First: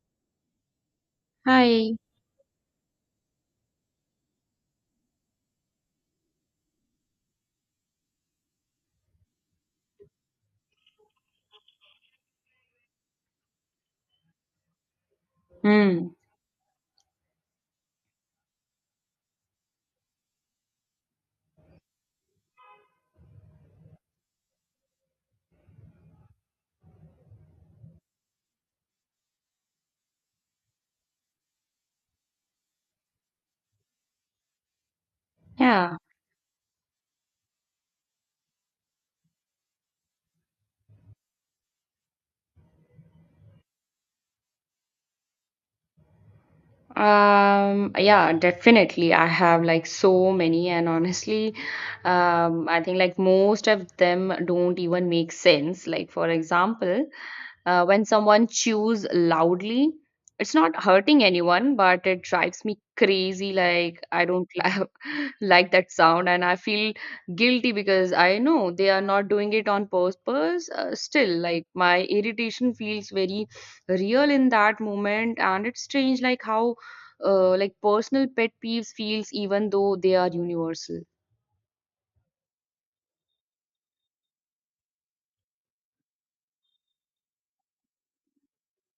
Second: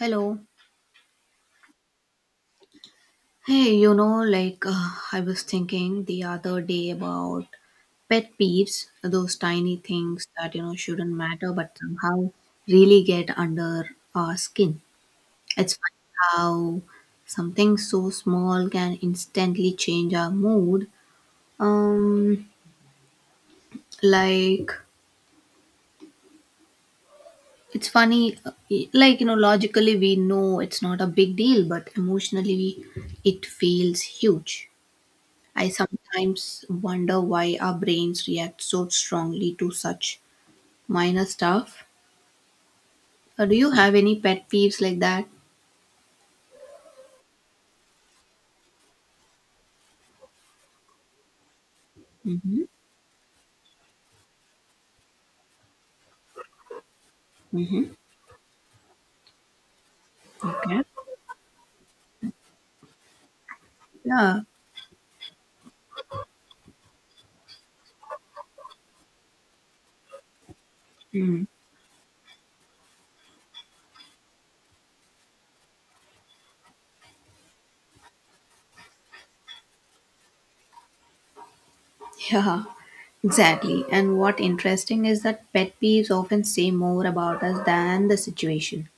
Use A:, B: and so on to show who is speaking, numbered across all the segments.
A: Hello.
B: Hi.
A: Hey, I was thinking the other day about pet peeves, those tiny things that, shouldn't matter but somehow really get under our skin. It's funny
B: Hmm.
A: how something so small can instantly change our mood. Um, like, it's funny, logically we know it's not a big deal, but it feels huge. I
B: Yeah.
A: sometimes wonder why our brains react so strongly to such minor stuff. Do you have any pet peeves like that?
B: Yeah, definitely. I have like so many, and honestly,
A: Mm-hmm.
B: um, I think like most of them don't even make sense. Like, for example,
A: Mm-hmm.
B: when someone chews loudly, it's not
A: Okay.
B: hurting anyone, but it drives me crazy. Like, I
A: Yeah.
B: don't li- like that sound, and I feel guilty because I know they are not doing it on purpose. Still,
A: Mm.
B: like, my irritation feels very real in that moment, and it's strange, like, how personal pet peeves feels even though they are universal.
A: Yeah. Exactly. And what interesting is that pet peeves often say more about us than the situation.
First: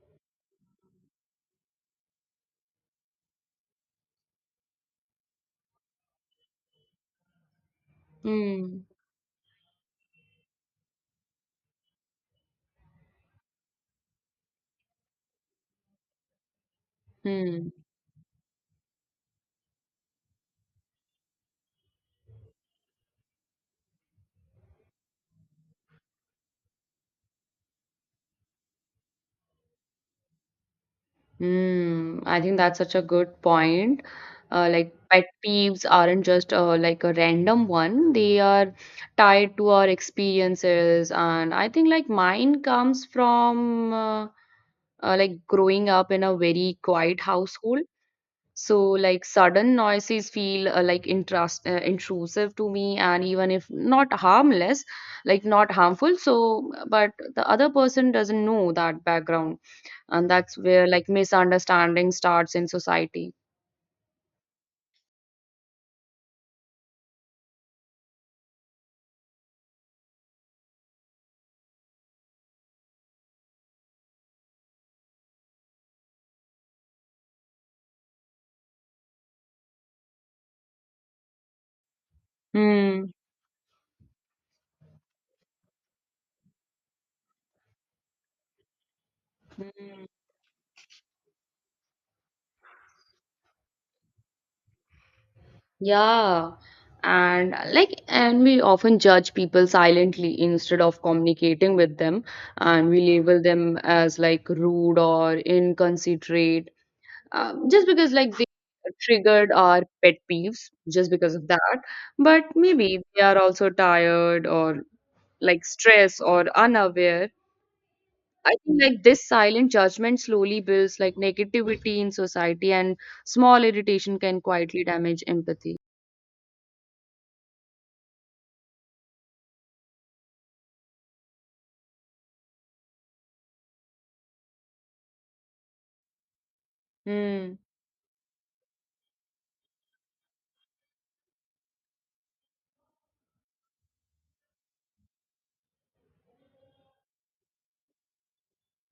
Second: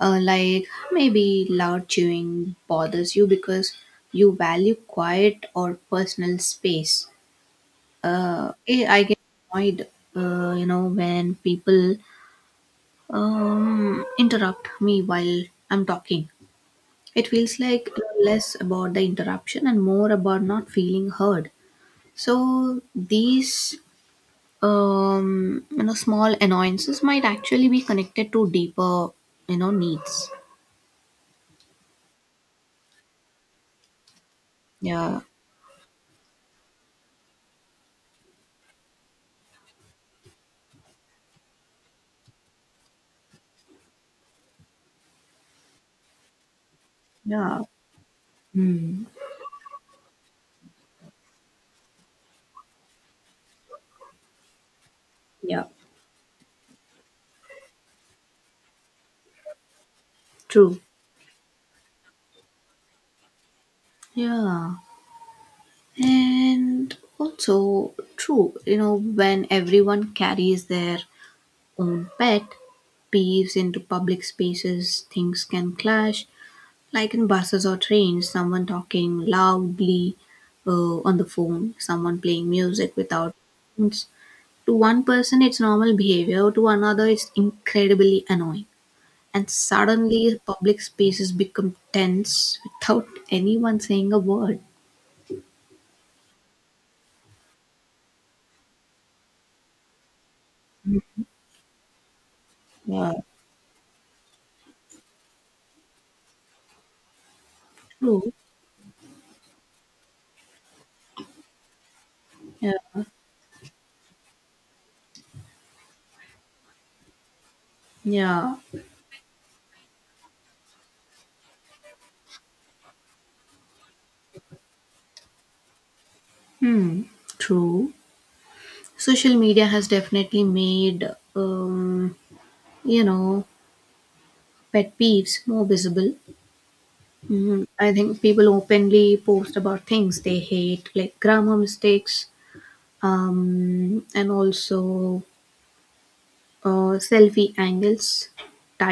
A: Like maybe loud chewing bothers you because you value quiet or personal space.
B: Hmm.
A: I get annoyed, when people interrupt me while I'm talking. It feels
B: Hmm.
A: like less about the interruption and more about not feeling heard. So these small annoyances might actually be connected to deeper needs.
B: Hmm. I think that's such a good point. Like
A: Yeah,
B: pet peeves aren't just like a random one. They are tied to our experiences, and I think like mine comes from like growing up in a very quiet
A: yeah.
B: household. So,
A: Hmm.
B: like sudden noises feel like intrusive to me, and even if not harmless, like
A: Yeah.
B: not harmful. So, but the other person doesn't know that background, and that's
A: True.
B: where like misunderstanding starts in society.
A: Yeah. And also true. You know, when everyone carries their own pet peeves into public spaces, things can clash. Like in buses or trains, someone talking loudly on the phone, someone playing music
B: Hmm.
A: without headphones. To one person, it's normal behavior, to another, it's incredibly annoying. And
B: Hmm.
A: suddenly, public spaces become tense without anyone saying a word.
B: Yeah. And we often judge people silently instead of communicating with them, and we
A: Yeah.
B: label them as like rude or inconsiderate, just because
A: True.
B: like they triggered our pet peeves just because of that, but
A: Yeah.
B: maybe they are also tired or like stress or unaware.
A: Yeah.
B: I think like this silent judgment slowly builds like negativity in society, and small irritation can quietly damage empathy.
A: Hmm. True. Social media has definitely made um, you know, pet peeves more visible.
B: Hmm.
A: Mm, I think people openly post about things they hate, like grammar mistakes, and also selfie angles,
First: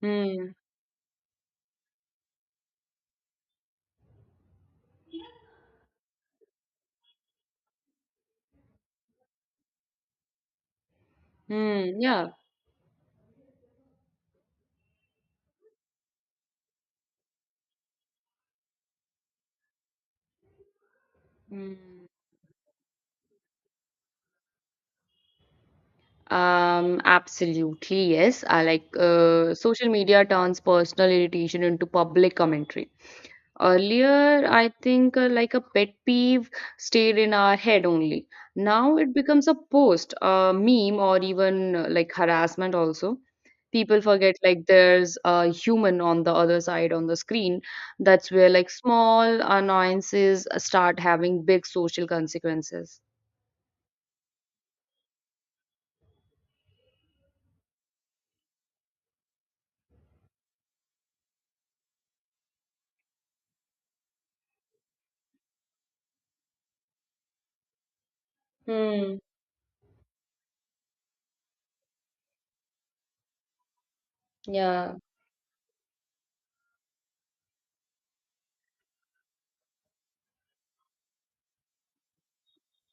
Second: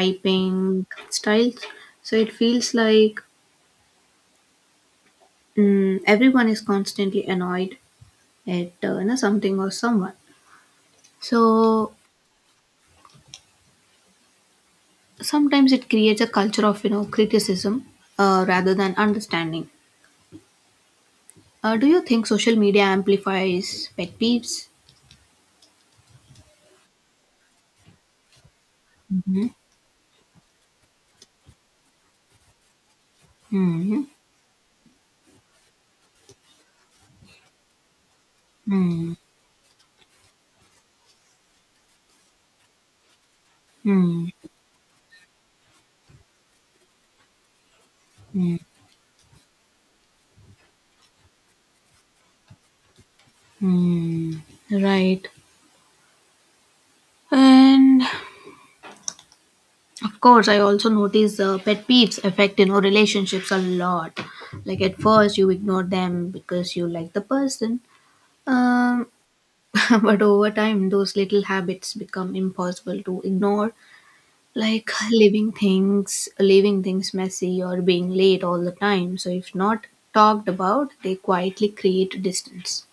B: Hmm.
A: styles. So it feels like everyone is constantly annoyed at something or someone. So
B: Hmm. Yeah.
A: sometimes it creates a culture of criticism rather than understanding. Do you
B: Hmm.
A: think social media amplifies pet peeves?
B: Absolutely, yes. I like Social media turns personal irritation into public commentary.
A: Hmm.
B: Earlier, I think like a pet peeve stayed in our head only. Now
A: Hmm.
B: it becomes a post, a meme, or even like harassment also. People
A: Hmm.
B: forget like there's a human on the other side on the screen. That's where like small annoyances start having big social consequences.
A: Hmm. Right. And of course, I also notice pet peeves affect relationships a lot. Like at first, you ignore them because you like the person, um,
B: Hmm.
A: but over time, those little habits become impossible to ignore. Like
B: Yeah.
A: leaving things messy, or being late all the time. So if not talked about, they quietly create distance.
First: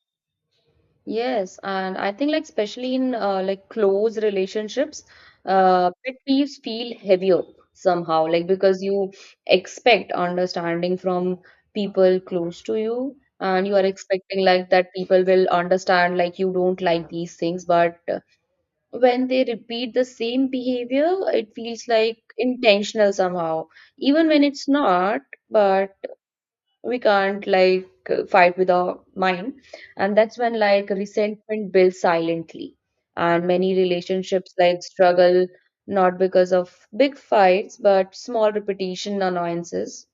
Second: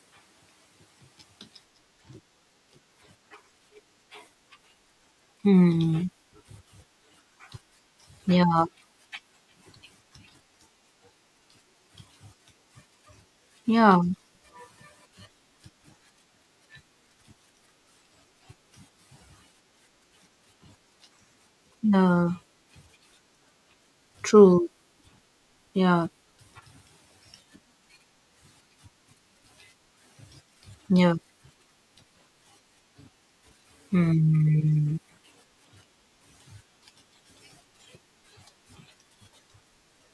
B: Yes, and I think like especially in like close relationships,
A: Hmm.
B: pet peeves feel heavier somehow, like
A: Yeah.
B: because you expect understanding from people close to you, and you are
A: Yeah.
B: expecting like that people will understand like you don't like these things, but when they repeat the same behavior, it feels like
A: Yeah.
B: intentional somehow, even when it's
A: True.
B: not. But
A: Yeah.
B: we can't like fight with our mind, and that's when like
A: Yeah.
B: resentment builds silently, and many relationships like
A: Hmm.
B: struggle, not because of big fights but small repetition annoyances.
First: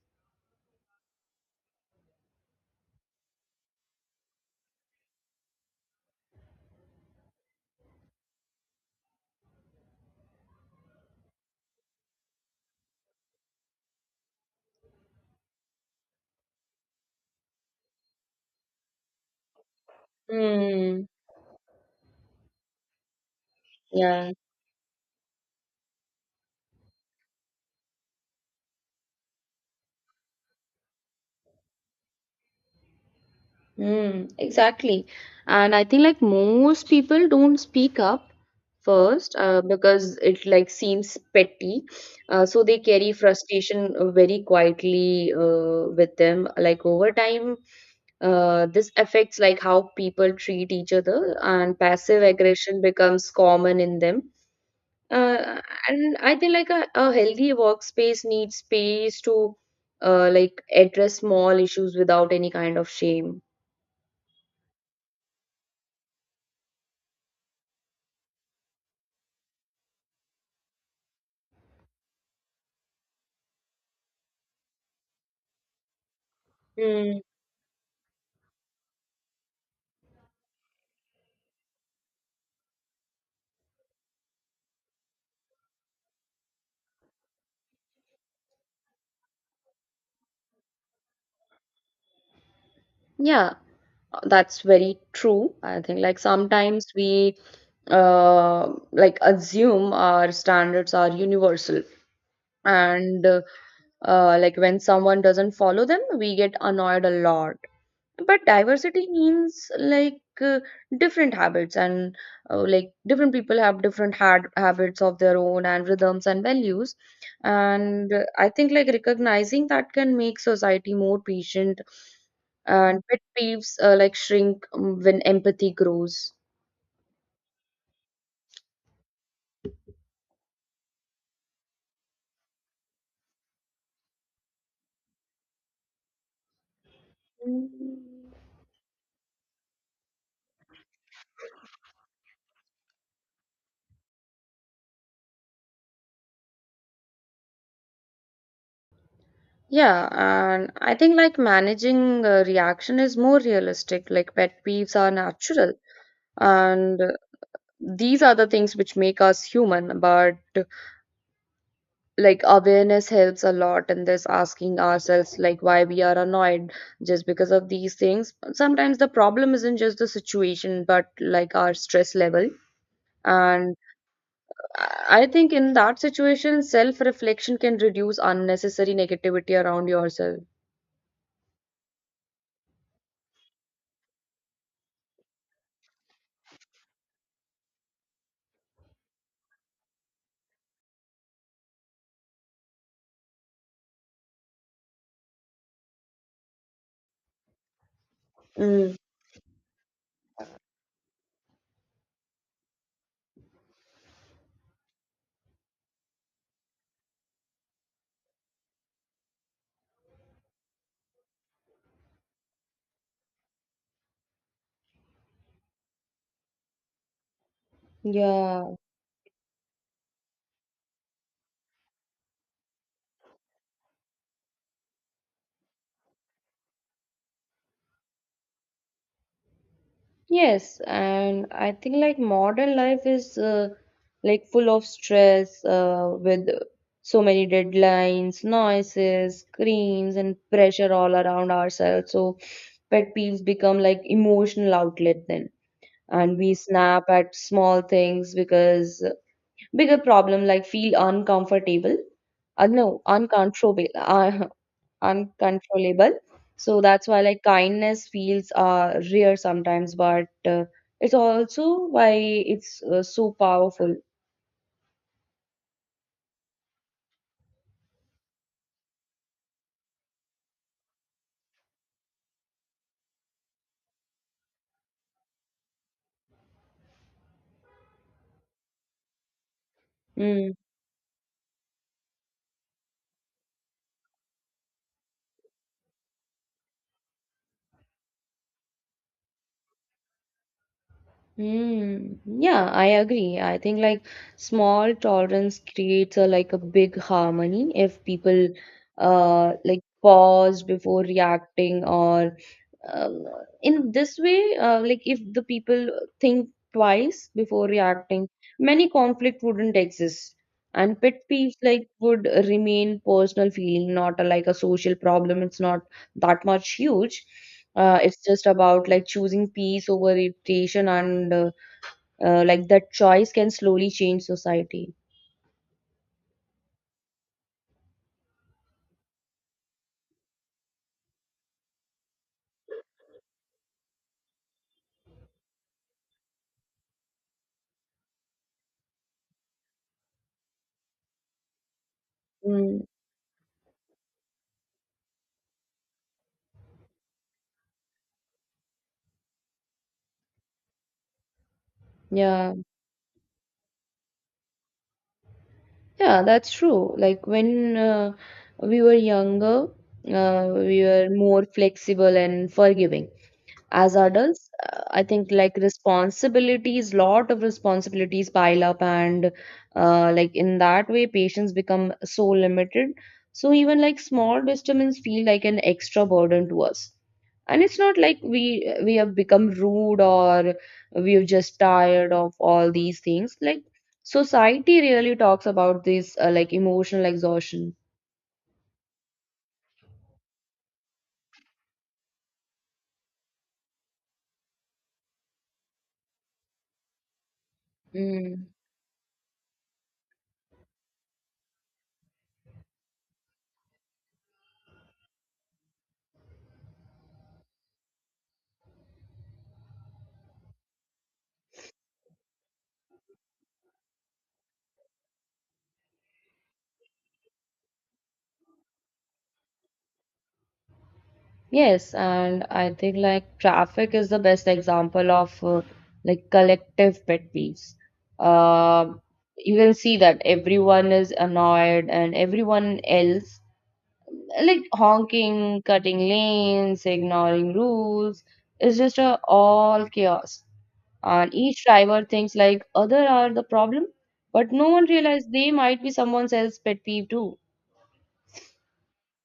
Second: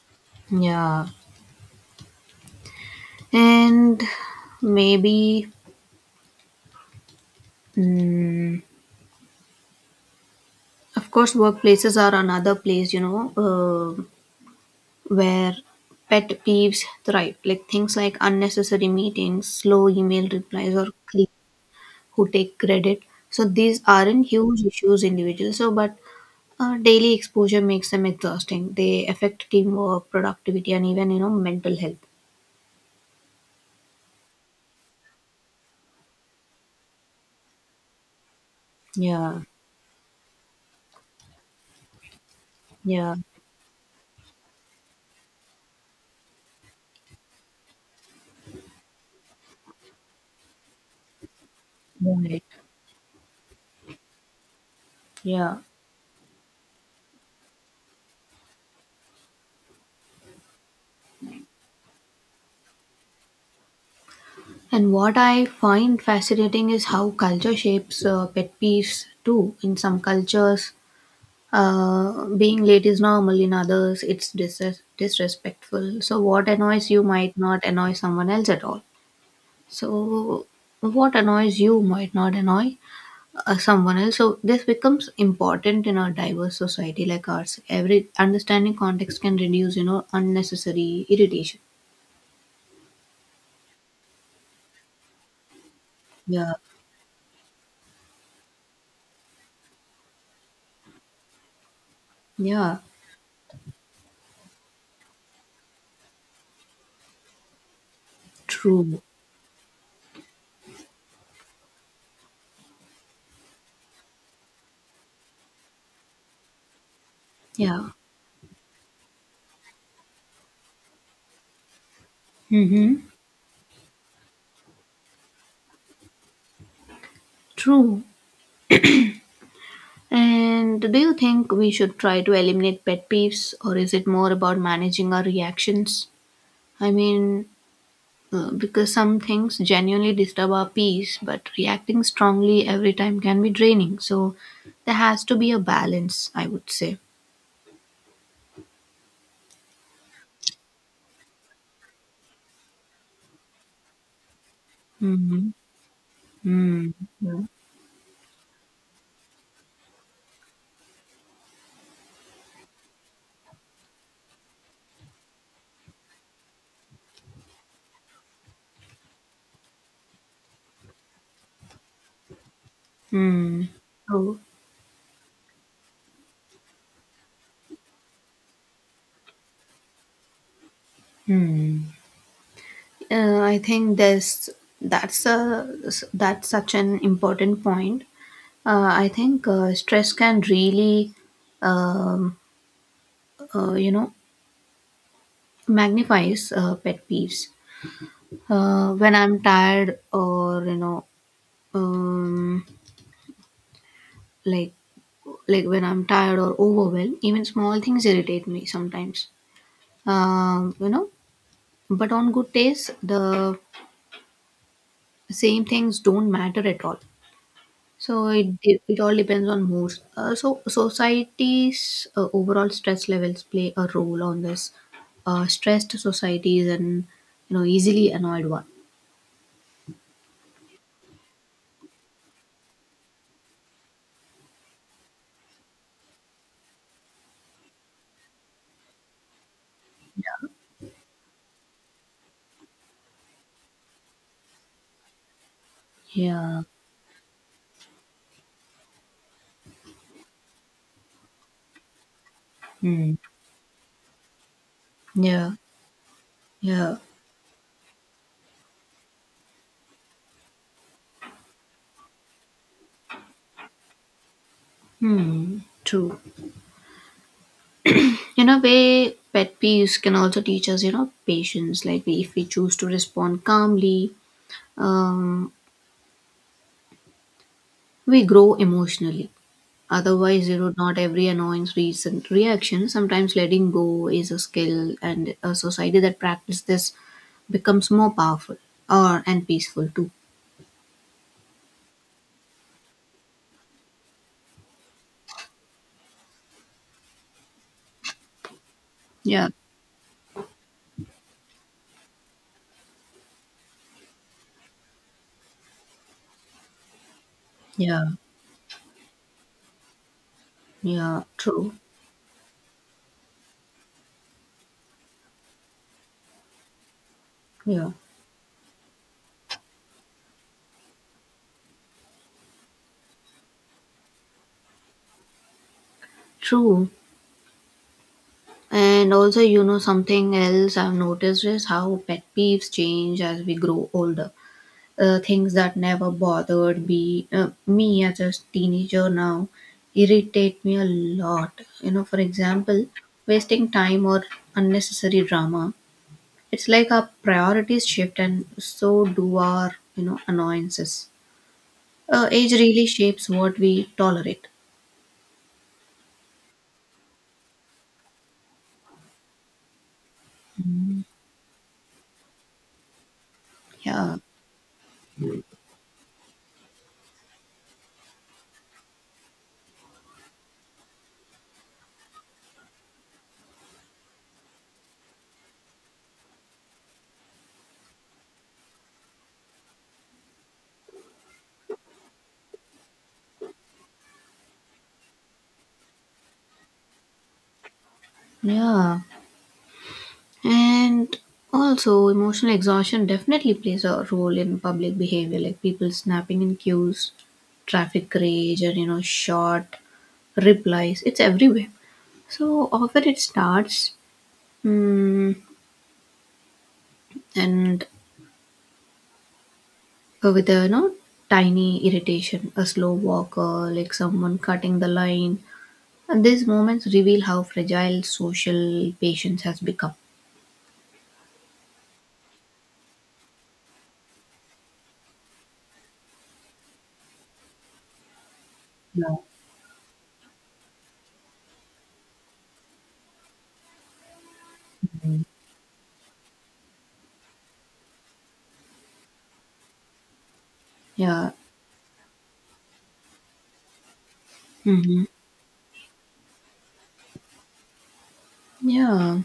A: Yeah. And maybe, mm, of course, workplaces are another place, where pet peeves thrive. Like things like unnecessary meetings, slow email replies, or
B: Hmm.
A: creep who take credit. So these aren't
B: Yeah.
A: huge issues individually. So, but daily exposure makes them exhausting. They affect teamwork, productivity, and even, mental health.
B: Mm, exactly. And I think like most people don't speak up first,
A: Yeah.
B: because it like seems petty. So they carry
A: Yeah.
B: frustration very quietly with them. Like over time, this affects like how people treat each other, and passive
A: Right.
B: aggression becomes common in them. Uh,
A: Yeah.
B: and I think like a healthy workspace needs space to like address small issues without any kind of shame.
A: And what I find fascinating is how culture shapes pet peeves too. In some cultures, being late is normal, in others, it's disrespectful. So, what annoys you
B: Mm,
A: might not annoy someone else at all. So, what annoys you might not annoy someone else. So, this becomes important in a diverse society like ours. Every understanding context can reduce, unnecessary irritation.
B: yeah, that's very true. I think like
A: Yeah.
B: sometimes we like assume our standards are universal,
A: Yeah,
B: and like when someone doesn't follow them, we get annoyed a lot. But
A: true.
B: diversity means like different habits, and like different people have different had habits of their own and rhythms and values,
A: Yeah.
B: and I think like recognizing that can make society more patient, and
A: Mm-hmm.
B: pet peeves like shrink when empathy grows.
A: True. And do you think we should try to eliminate pet peeves, or is it more about managing our reactions? I mean,
B: Mm.
A: because some things genuinely disturb our peace, but reacting strongly every time can be draining. So there has to be a balance, I would say.
B: Yeah, and I think like managing reaction is more realistic. Like pet peeves are
A: Mm-hmm.
B: natural,
A: Mm.
B: and
A: Yeah.
B: these are the things which make us human. But like awareness helps a lot in this, asking ourselves like why we are annoyed just because of these things. Sometimes the problem isn't just the situation but like our stress level,
A: Mm.
B: and
A: So,
B: I think in that situation self reflection can reduce unnecessary negativity around yourself.
A: I think there's that's a that's such an important point. I think stress can really, um, uh, you know, magnifies pet peeves.
B: Mm.
A: When I'm tired, or you know, um, like like when I'm tired or overwhelmed, even small things irritate me sometimes. Um, you know, but on good days, the same things don't matter at all. So
B: Yeah.
A: it all depends on moods. So society's overall stress levels play a role on this. Stressed society is an easily annoyed one.
B: Yes, and I think like modern life is like full of stress with so many deadlines, noises, screens, and pressure all around ourselves. So pet peeves become like emotional outlet then. And we
A: Yeah.
B: snap at small things because bigger problem like feel uncomfortable. No,
A: Hmm. Yeah.
B: uncontrollable. So
A: Yeah.
B: that's why like kindness feels rare sometimes, but it's also why it's so powerful.
A: Hmm. True. In a way, pet peeves can also teach us patience. Like if we choose to respond calmly, um, we grow emotionally. Otherwise,
B: Hmm.
A: you would not every annoyance recent reaction. Sometimes letting go is a skill, and a society that practices this becomes more powerful or and peaceful too.
B: Mm, yeah, I agree. I think like small tolerance creates a like a big harmony if people
A: Yeah,
B: like pause before reacting or, um, in this way, like if the people think twice before
A: yeah,
B: reacting, many conflict wouldn't exist, and pet
A: yeah,
B: peeves
A: true.
B: like would remain personal feeling, not a, like a social problem. It's not that much huge.
A: Yeah,
B: It's just about like choosing peace over irritation, and like that choice can slowly change society.
A: true. And also, you know, something else I've noticed is how pet peeves change as we grow older. Things that never bothered me as a teenager now irritate me a lot. You know, for
B: Mm,
A: example, wasting time or unnecessary drama. It's like our priorities shift and so do our, annoyances. Age
B: yeah,
A: really shapes what we tolerate.
B: yeah, that's true. Like when we were younger, we were more flexible and forgiving. As
A: Yeah.
B: adults I think like responsibilities, lot of responsibilities pile up, and like in that way patients become so limited, so even like small disturbance feel like an extra burden to us. And it's not like we have become rude, or we're just tired of all these things. Like society really talks about this like emotional exhaustion.
A: Yeah. And also, emotional exhaustion definitely plays a role in public behavior, like people snapping in queues, traffic
B: Mm.
A: rage, or short replies. It's everywhere. So often it starts mm, and with a tiny irritation, a slow walker, like someone cutting the line. And these moments reveal how fragile social patience has become.
B: Yes, and I think like traffic is the best example of like collective pet peeves. Um,
A: Yeah.
B: you can see that everyone is annoyed and everyone else like honking, cutting lanes, ignoring rules. It's just a all chaos.
A: Yeah.
B: And each driver thinks like other are the problem, but no one
A: Hmm.
B: realizes they might be someone else's pet peeve too.
A: Yeah.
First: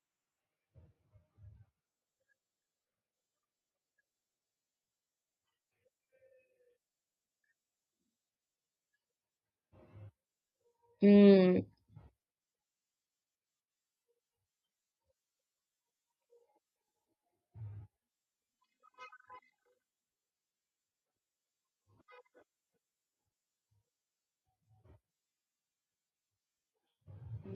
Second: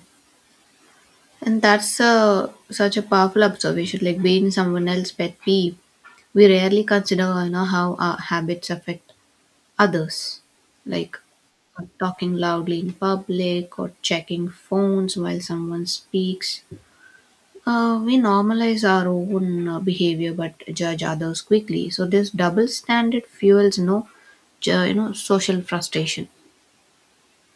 A: And that's such a powerful observation, like being someone else's pet peeve. We rarely consider how our habits affect others, like
B: Hmm.
A: talking loudly in public or checking phones while someone speaks. We normalize our own behavior but judge others quickly. So this double standard fuels no, ju- you know social frustration.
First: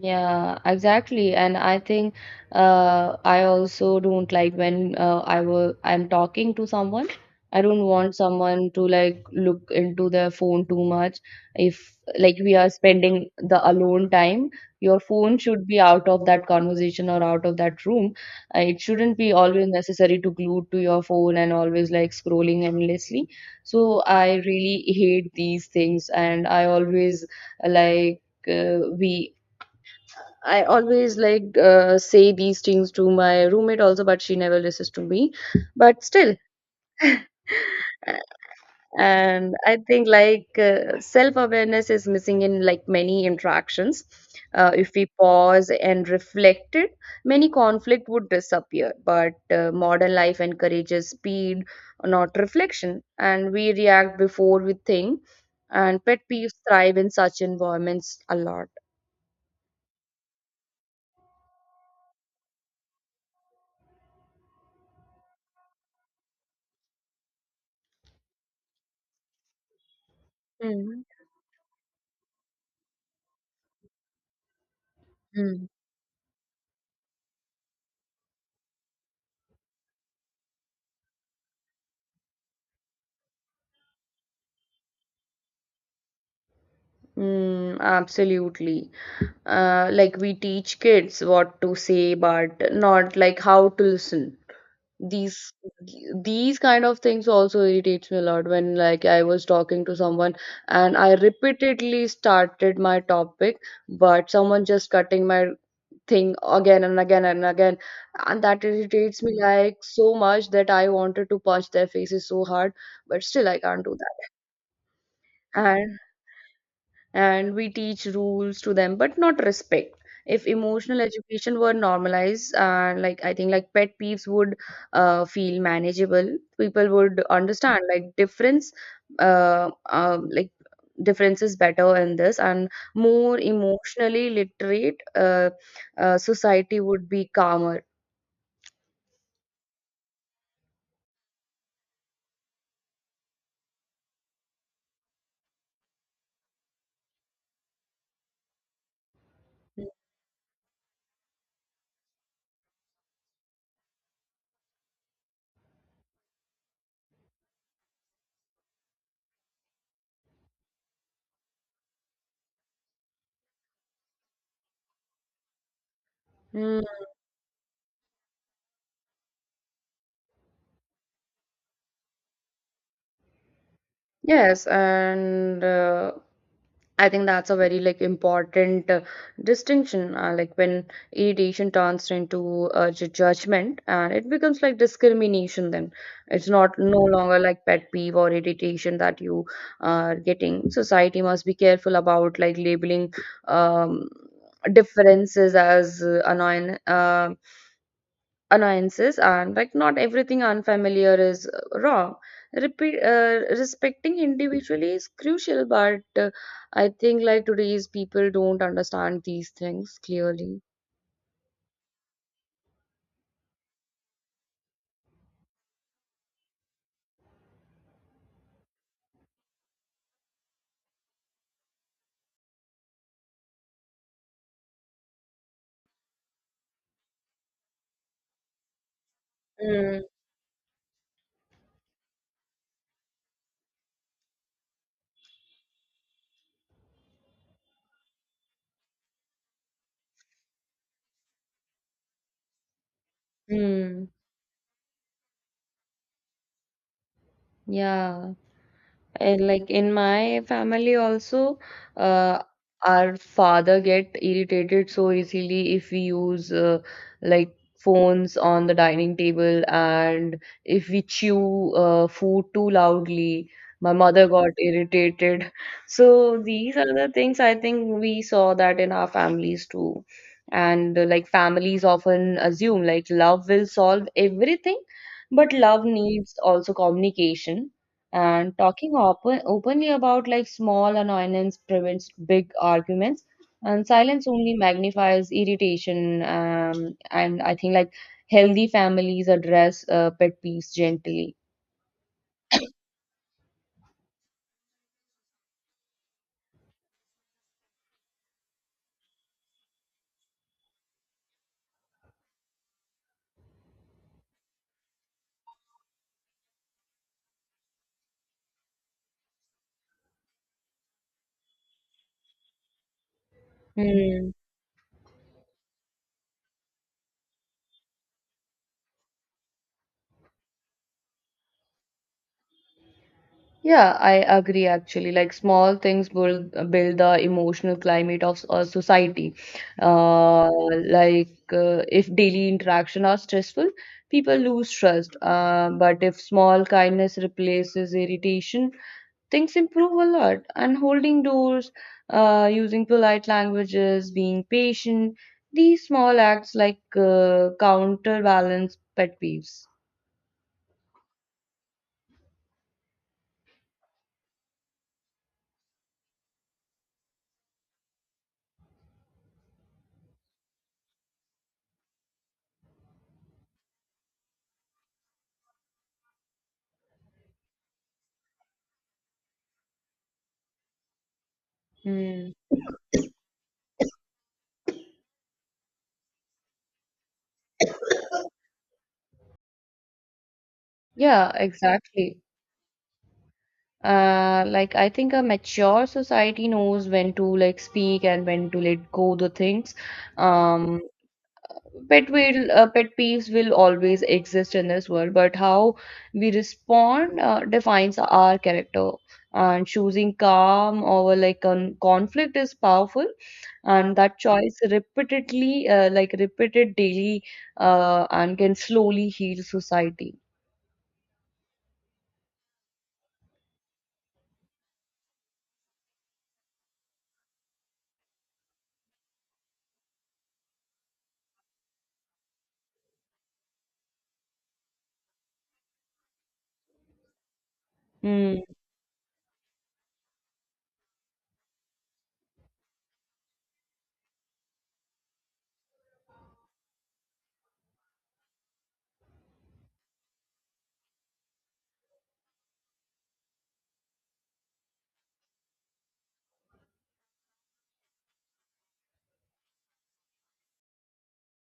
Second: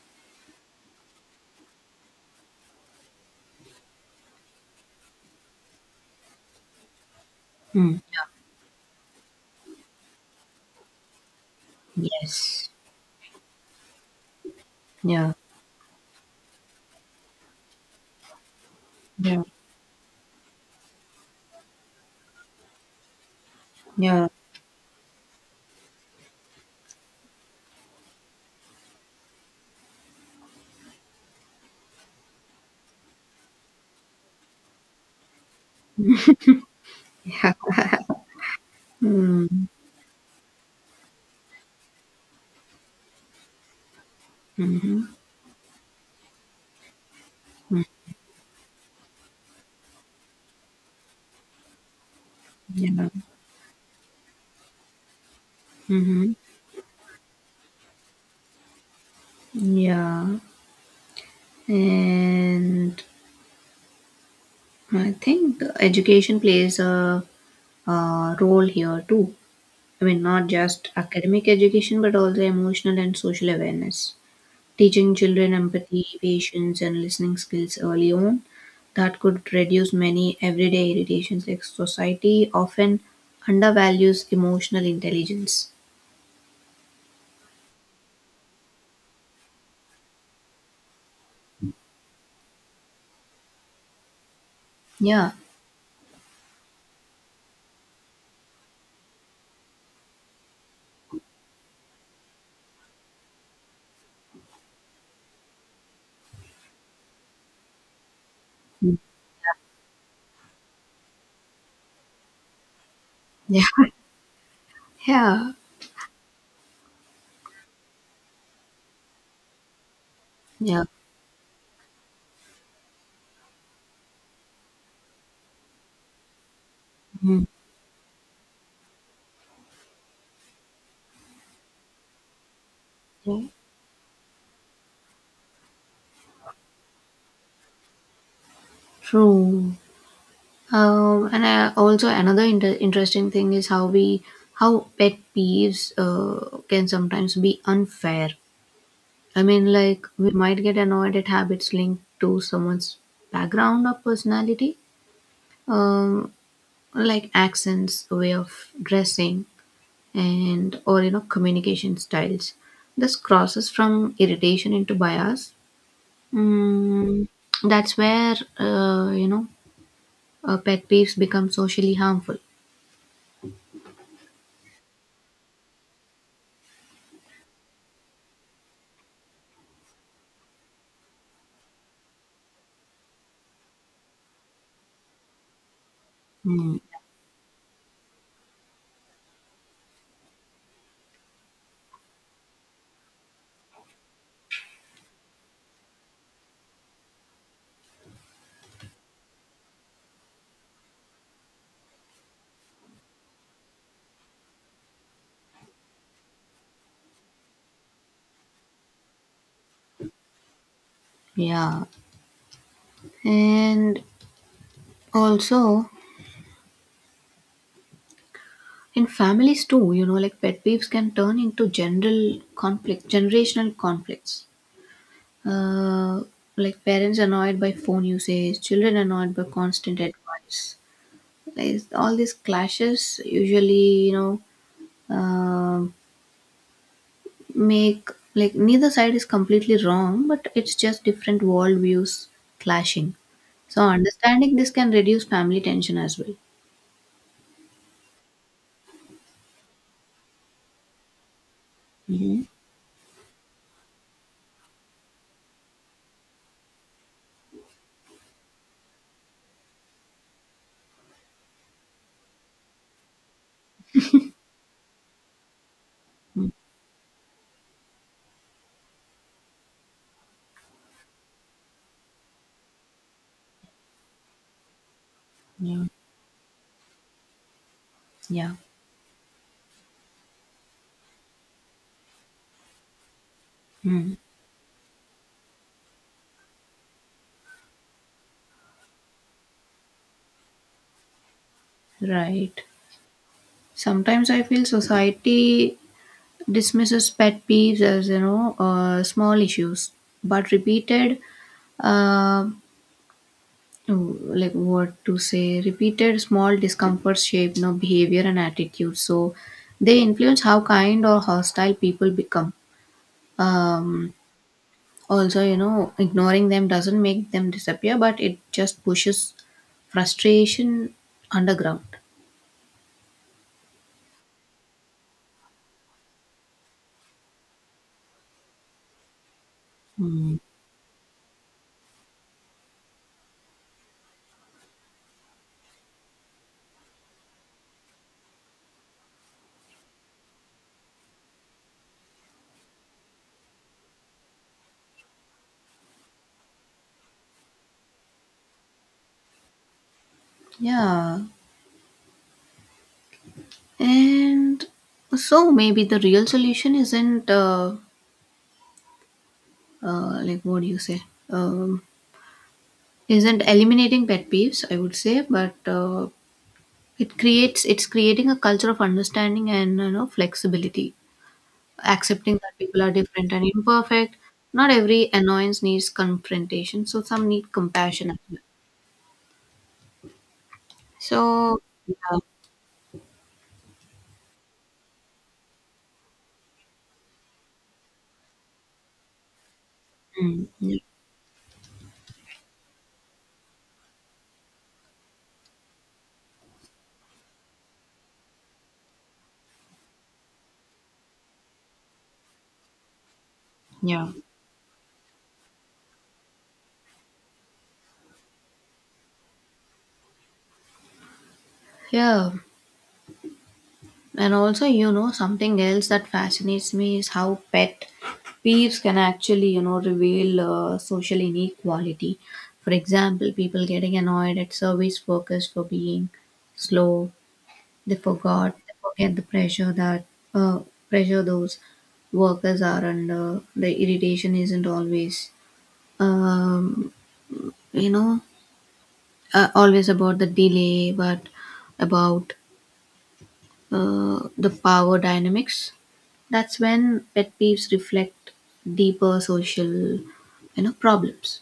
B: Yeah, exactly. And I think I also don't like when I'm talking to someone. I don't
A: Hmm.
B: want someone to like look into their phone too much. If
A: Yeah.
B: like we
A: Yes.
B: are spending the alone time, your
A: Yeah.
B: phone should be out of that conversation or out of that room. It shouldn't be
A: Yeah.
B: always necessary to glued to your phone and always like scrolling endlessly. So
A: Yeah.
B: I really hate these things, and I always like we I always say these things to my roommate also, but she never listens to me. But still,
A: Hmm.
B: and I think like self awareness is missing in like many interactions. If we pause and reflect it, many conflict would disappear. But modern life encourages speed, not reflection,
A: Yeah.
B: and we react before we think. And pet
A: Hmm.
B: peeves thrive in such environments a lot.
A: Yeah. And I think education plays a role here too. I mean, not just academic education, but also emotional and social awareness. Teaching children
B: Mm.
A: empathy, patience, and listening skills early on, that could reduce many everyday irritations. Like society often undervalues emotional intelligence.
B: Mm, absolutely. Like we teach kids what to say, but not like how to listen.
A: Yeah.
B: These these kind of things also irritates me a lot when like I was talking to someone and I repeatedly started my topic, but someone just cutting my thing again and again and again, and that irritates me like so much that I wanted to punch their faces so hard, but still I
A: Yeah.
B: can't do
A: Yeah.
B: that. And we teach rules to them but not respect. If
A: Yeah.
B: emotional education were normalized and like I think like pet peeves would feel manageable, people would
A: Mhm.
B: understand like difference, like differences better in this, and more
A: Yeah.
B: emotionally literate, society would be calmer.
A: True. Also another interesting thing is how pet peeves can sometimes be unfair. I mean, like we might get annoyed at habits linked to someone's background or personality, um, like accents, way of dressing, and or communication styles. This crosses from irritation into bias.
B: Mm,
A: Mm, that's where pet peeves become socially harmful.
B: yes, and I think that's a very like important distinction. Like when irritation turns into judgment, and it becomes like discrimination. Then it's
A: Hmm.
B: not no longer like pet peeve or irritation that you are getting. Society must be careful about like labeling, um, differences as annoying, annoyances, and like not everything unfamiliar is wrong. Repeat, respecting individually is crucial, but I think like today's people don't understand these things clearly.
A: Yeah, and also in families too, you know, like pet peeves can turn into generational conflicts. Uh, like parents annoyed by phone usage, children annoyed by constant
B: Mm.
A: advice. Like all these clashes usually, um make like neither side is completely wrong, but it's just different worldviews clashing. So
B: Mm.
A: understanding this can reduce family tension as well.
B: Yeah. And like in my family also, uh,
A: Hmm.
B: our father get irritated so easily if we use like phones on the dining table, and if we chew food too loudly. My mother got irritated. So these are the things I think we saw that in our families too. And like families often assume like love will solve everything, but
A: Yeah.
B: love needs also communication,
A: Yeah.
B: and talking openly about like small annoyance prevents big arguments, and
A: Mm,
B: silence only magnifies irritation. And I think like healthy families address pet peeves gently.
A: right. Sometimes I feel society dismisses pet peeves as small issues, but repeated, uh, like what to say, repeated small discomforts shape behavior and attitude. So they influence how kind or hostile people become. Um,
B: Hmm.
A: Also, you know, ignoring them doesn't make them disappear, but it just pushes frustration underground.
B: Yeah, I agree actually. Like small things build the emotional climate of a society.
A: Mm.
B: Uh, like if daily interaction are stressful, people lose trust. But if small kindness replaces irritation, things improve a lot. And holding doors, using polite languages, being patient, these small acts like counterbalance pet peeves.
A: Yeah. And so maybe the real solution isn't like what do you say? Um, isn't eliminating pet peeves, I would say, but it's creating a culture of understanding and flexibility,
B: Hmm.
A: accepting that people are different and imperfect. Not every annoyance needs confrontation, so some need compassion as well.
B: Yeah,
A: So yeah,
B: exactly. Like I think a mature society knows when to like speak and when to let go the things.
A: mm,
B: Um, pet peeves will always exist in this world, but how we respond defines our character, and choosing calm over like conflict is powerful, and
A: yeah,
B: that choice repeated daily, and can slowly heal society.
A: yeah. And also, you know, something else that fascinates me is how pet peeves can actually, you know, reveal social inequality. For example, people getting annoyed at service workers for being slow.
B: Mm,
A: They forget the pressure that uh, pressure those workers are under. The irritation isn't always, um, you know, always about the delay, but about the power dynamics. That's when pet peeves reflect deeper social problems.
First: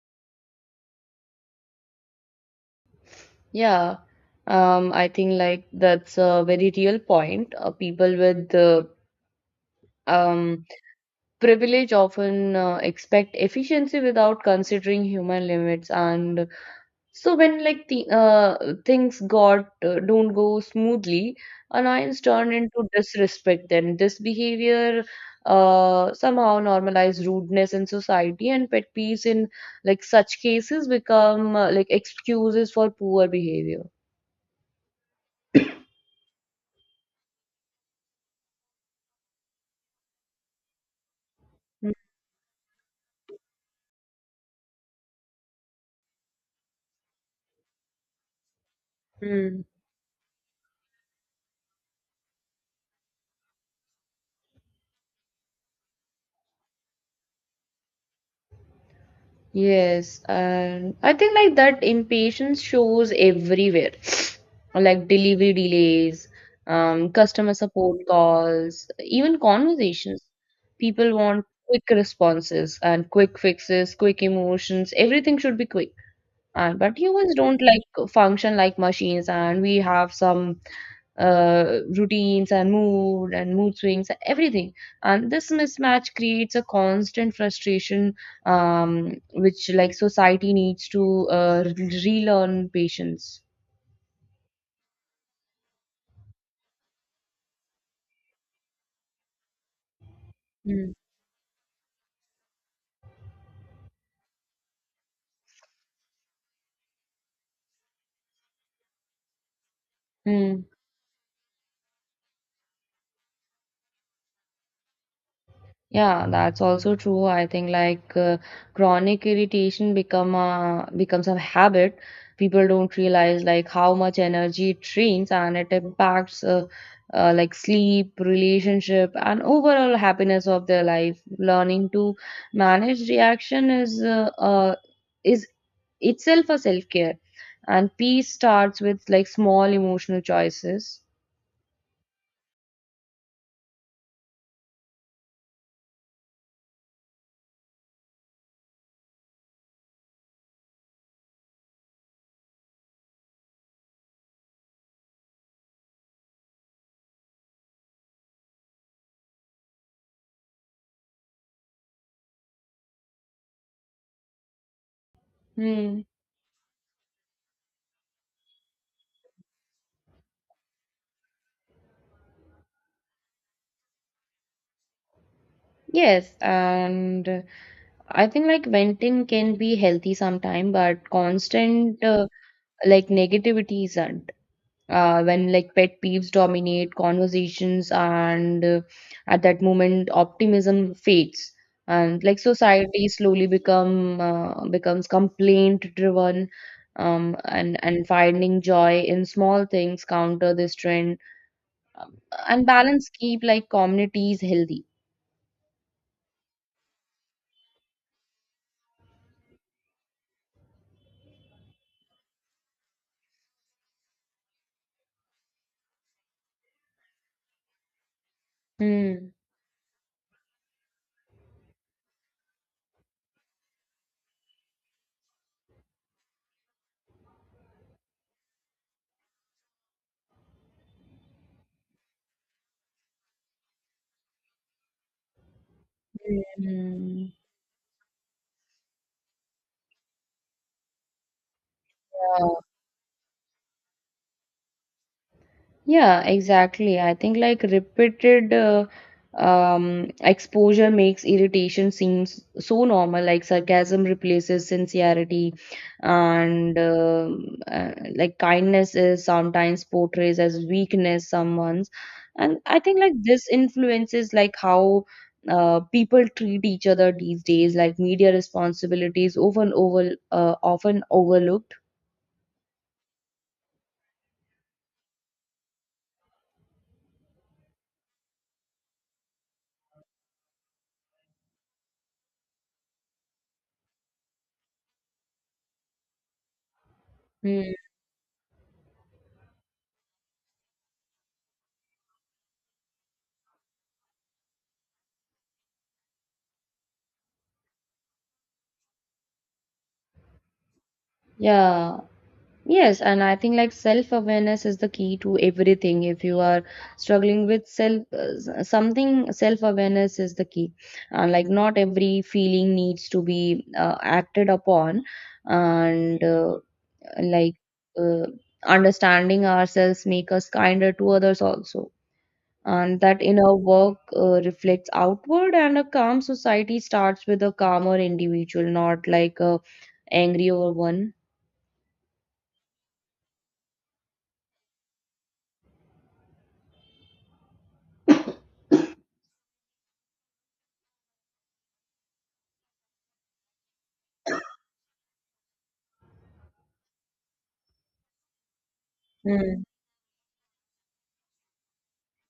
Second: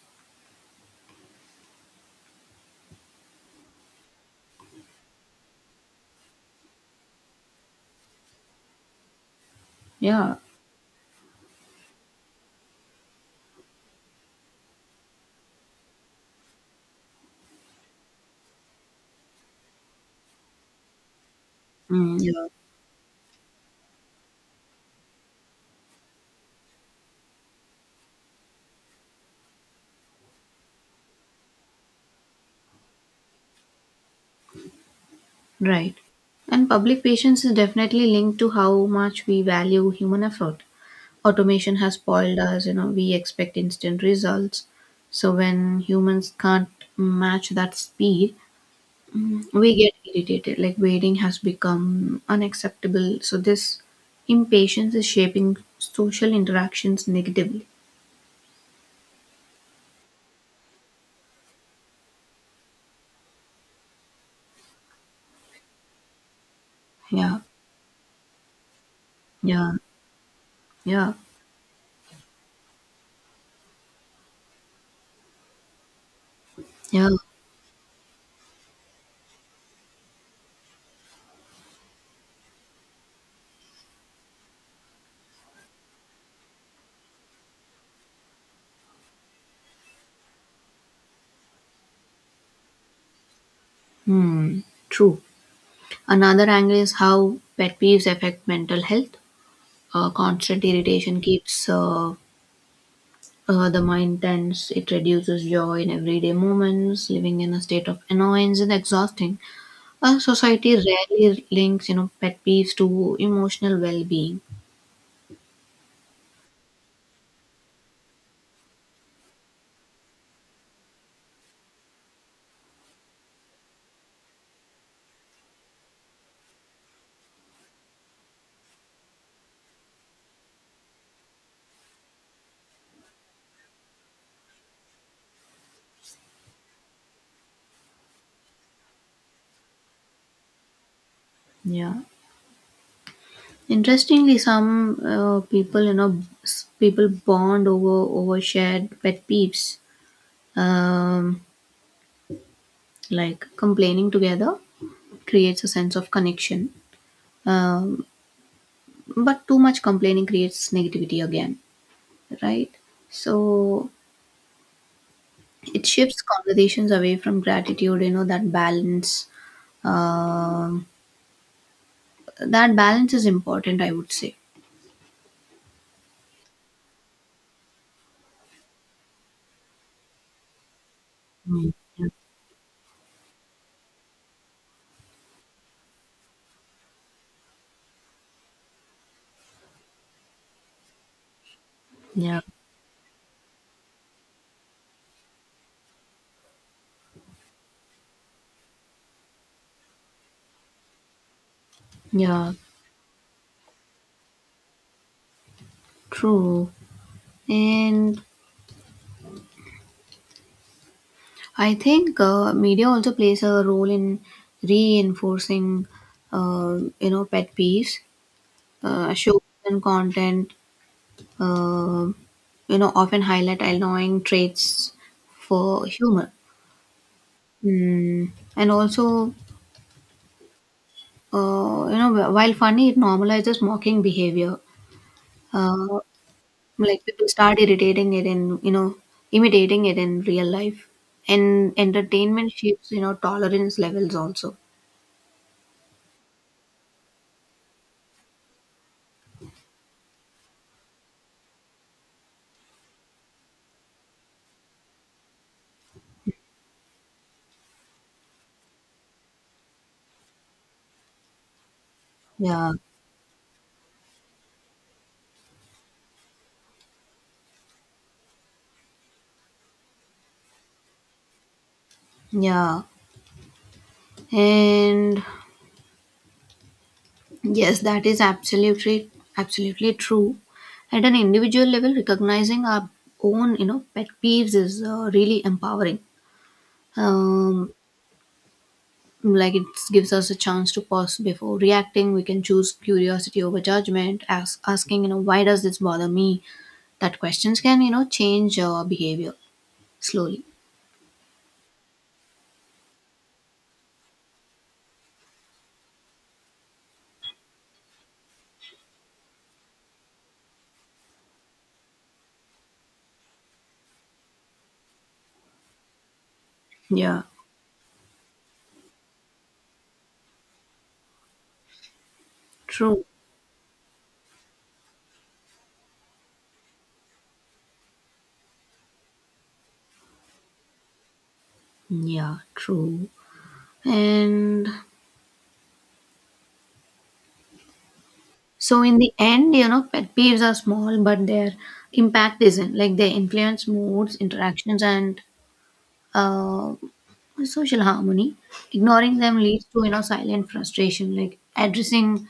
B: yeah, I think like that's a very real point. People with
A: Yeah.
B: um, privilege often expect efficiency without considering human limits. And so when like the things got don't go smoothly,
A: Mm.
B: annoyance
A: Yeah,
B: turned into disrespect, then this behavior somehow normalize rudeness in society, and pet peeves in like such cases become like excuses for poor behavior.
A: right. And public patience is definitely linked to how much we value human effort. Automation has spoiled us, you know, we expect instant results. So when humans can't match that speed,
B: Mhm.
A: we get irritated. Like waiting has become unacceptable, so this impatience is shaping social interactions negatively.
B: Yes, and I think like that impatience shows everywhere, like delivery delays,
A: Yeah.
B: customer support calls, even
A: Yeah.
B: conversations.
A: Yeah.
B: People want quick responses and quick fixes, quick emotions. Everything should be quick, and but
A: Yeah.
B: humans don't like function like machines, and we have some routines and mood swings and everything, and this mismatch creates a constant frustration, which like society needs to relearn patience.
A: Hmm. True. Another angle is how pet peeves affect mental health. Constant
B: Mm.
A: irritation keeps the mind tense. It reduces joy in everyday moments. Living in a state of annoyance is exhausting.
B: Mm.
A: Society rarely links pet peeves to emotional well-being.
B: Yeah, that's also true. I think like chronic becomes a habit. People don't realize like how much energy it drains, and it impacts like sleep, relationship, and overall happiness of their life. Learning to manage reaction is is itself a self-care, and peace starts with like small emotional choices.
A: Yeah. Interestingly, some people, you know, s- people bond over shared pet peeves. Um, like complaining together creates a sense of connection, um, but too much complaining creates negativity again, right? So it
B: Hmm.
A: shifts conversations away from gratitude. You know that balance. Um, that balance is important, I would say.
B: Yes, and I think like venting can be healthy sometime, but
A: Mm.
B: constant like negativity isn't. When like pet peeves dominate conversations, and at that moment optimism fades, and
A: Yeah,
B: like
A: yeah,
B: society slowly become becomes complaint driven, and finding joy in small things counter this trend, um,
A: yeah,
B: and balance keep like communities healthy.
A: true. And I think media also plays a role in reinforcing, pet peeves.
B: Hmm.
A: Shows and content, uh, often highlight annoying traits for humor. Mm. And also, while funny, it normalizes mocking behavior. Uh, like people
B: Hmm.
A: start irritating it in, imitating it in real life. And entertainment
B: Yeah,
A: shapes, tolerance levels also.
B: yeah, exactly. I think like repeated exposure makes irritation seems so normal. Like sarcasm replaces sincerity, and like kindness is sometimes portrays as weakness. Someone's, and
A: Yeah.
B: I think like this influences like how people treat each other these days. Like media responsibilities often overlooked.
A: Yeah, and yes, that is absolutely true. At an individual level, recognizing our own, pet peeves is really empowering. Um,
B: Hmm.
A: like it gives us a chance to pause before reacting. We can choose curiosity over judgment, asking, you know, why does this bother me? That questions can, change our behavior slowly.
B: Yeah. Yes, and I think like self-awareness is the key to everything. If you are struggling with something, self-awareness is the key. And like not every feeling needs to be acted upon, and
A: Yeah,
B: like uh, understanding ourselves make us kinder to others also. And
A: true.
B: that inner work reflects outward, and a calm society starts with a calmer individual, not like a angrier one.
A: Yeah, true. And so in the end, you know, pet peeves are small, but their impact isn't. Like they influence moods, interactions, and uh, social harmony. Ignoring them leads to silent frustration. Like addressing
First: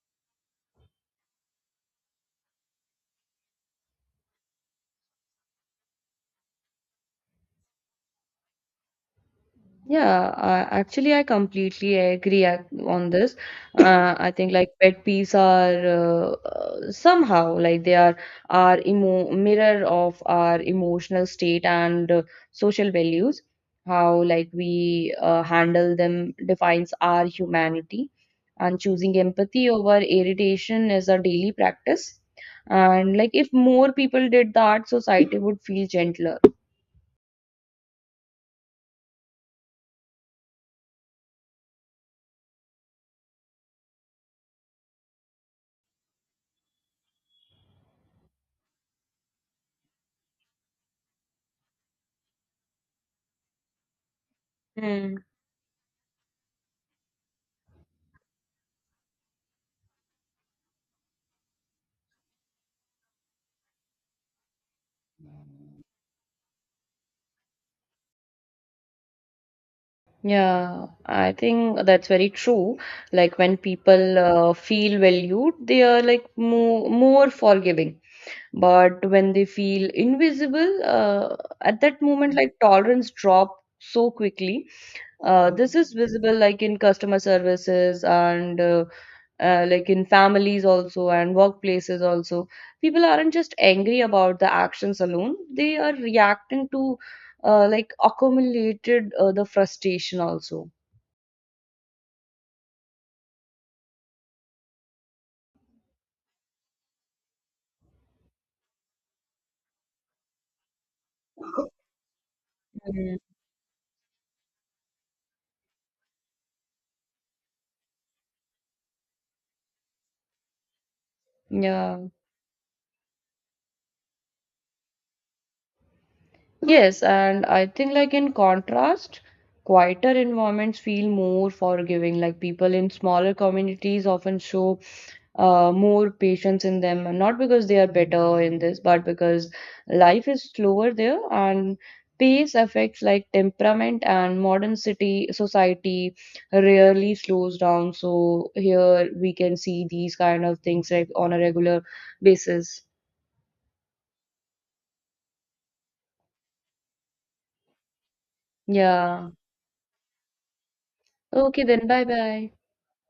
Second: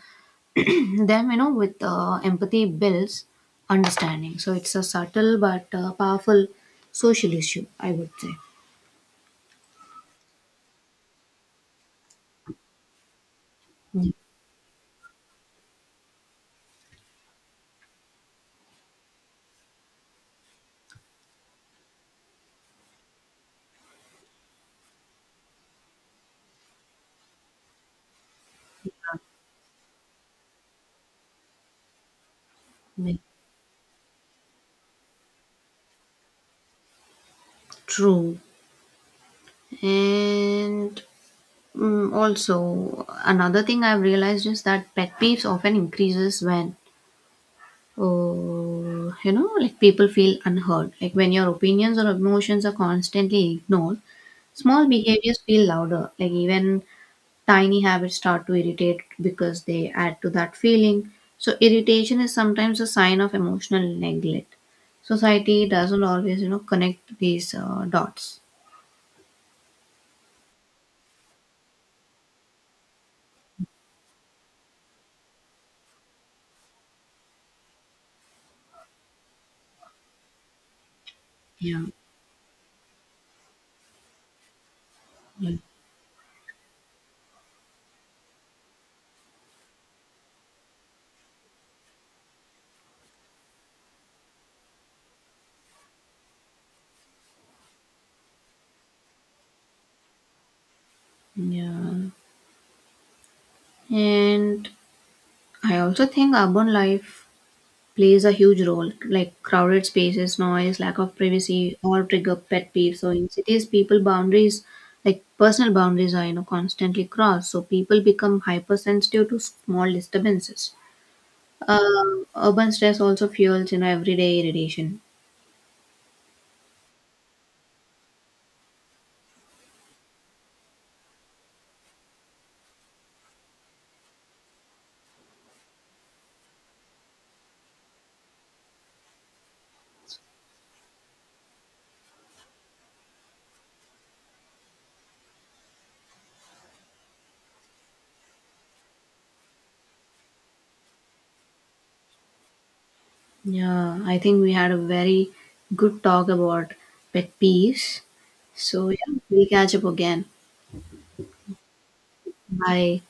A: them, you know, with empathy builds understanding. So it's a subtle but powerful social issue, I would say.
B: Yeah, actually, I completely on this.
A: Yeah.
B: I think like pet peeves are somehow like they are our emo mirror of our emotional state and social values. How like we handle them defines our humanity, and choosing empathy over irritation is a daily practice.
A: Yeah.
B: And like if more people did that, society would feel gentler.
A: True. And also, another thing I've realized is that pet peeves often increases when, like people feel unheard. Like when your opinions or emotions are constantly ignored, small behaviors feel louder. Like even tiny habits start to irritate because they add to that feeling. So irritation is sometimes a sign of emotional neglect. Society doesn't always, connect these dots.
B: Yeah, I think that's very true. Like when people feel valued, they are like more forgiving. But when they feel invisible, at
A: Yeah.
B: that moment, like tolerance drop so quickly.
A: Yeah.
B: This is visible like in customer services and like in families also and workplaces also. People aren't just angry about the actions alone; they are reacting to like accumulated the frustration also.
A: Yeah. And I also think urban life plays a huge role, like crowded spaces, noise, lack of privacy, all trigger pet peeves. So
B: Mm.
A: in cities, like personal boundaries, are constantly crossed. So people become hypersensitive to small disturbances.
B: Yeah.
A: Urban stress also fuels everyday irritation.
B: Yes, and I think like in contrast, quieter environments feel more forgiving. Like people in smaller communities often show more patience in them, and not because they are better in this, but because life is slower there, and pace affects like temperament, and modern city society rarely slows down. So here we can see these kind of things like on a regular basis.
A: Yeah, I think we had a very good talk about pet peeves. So yeah,
B: Yeah.
A: we'll catch up again.
B: Okay, then bye bye.
A: Bye.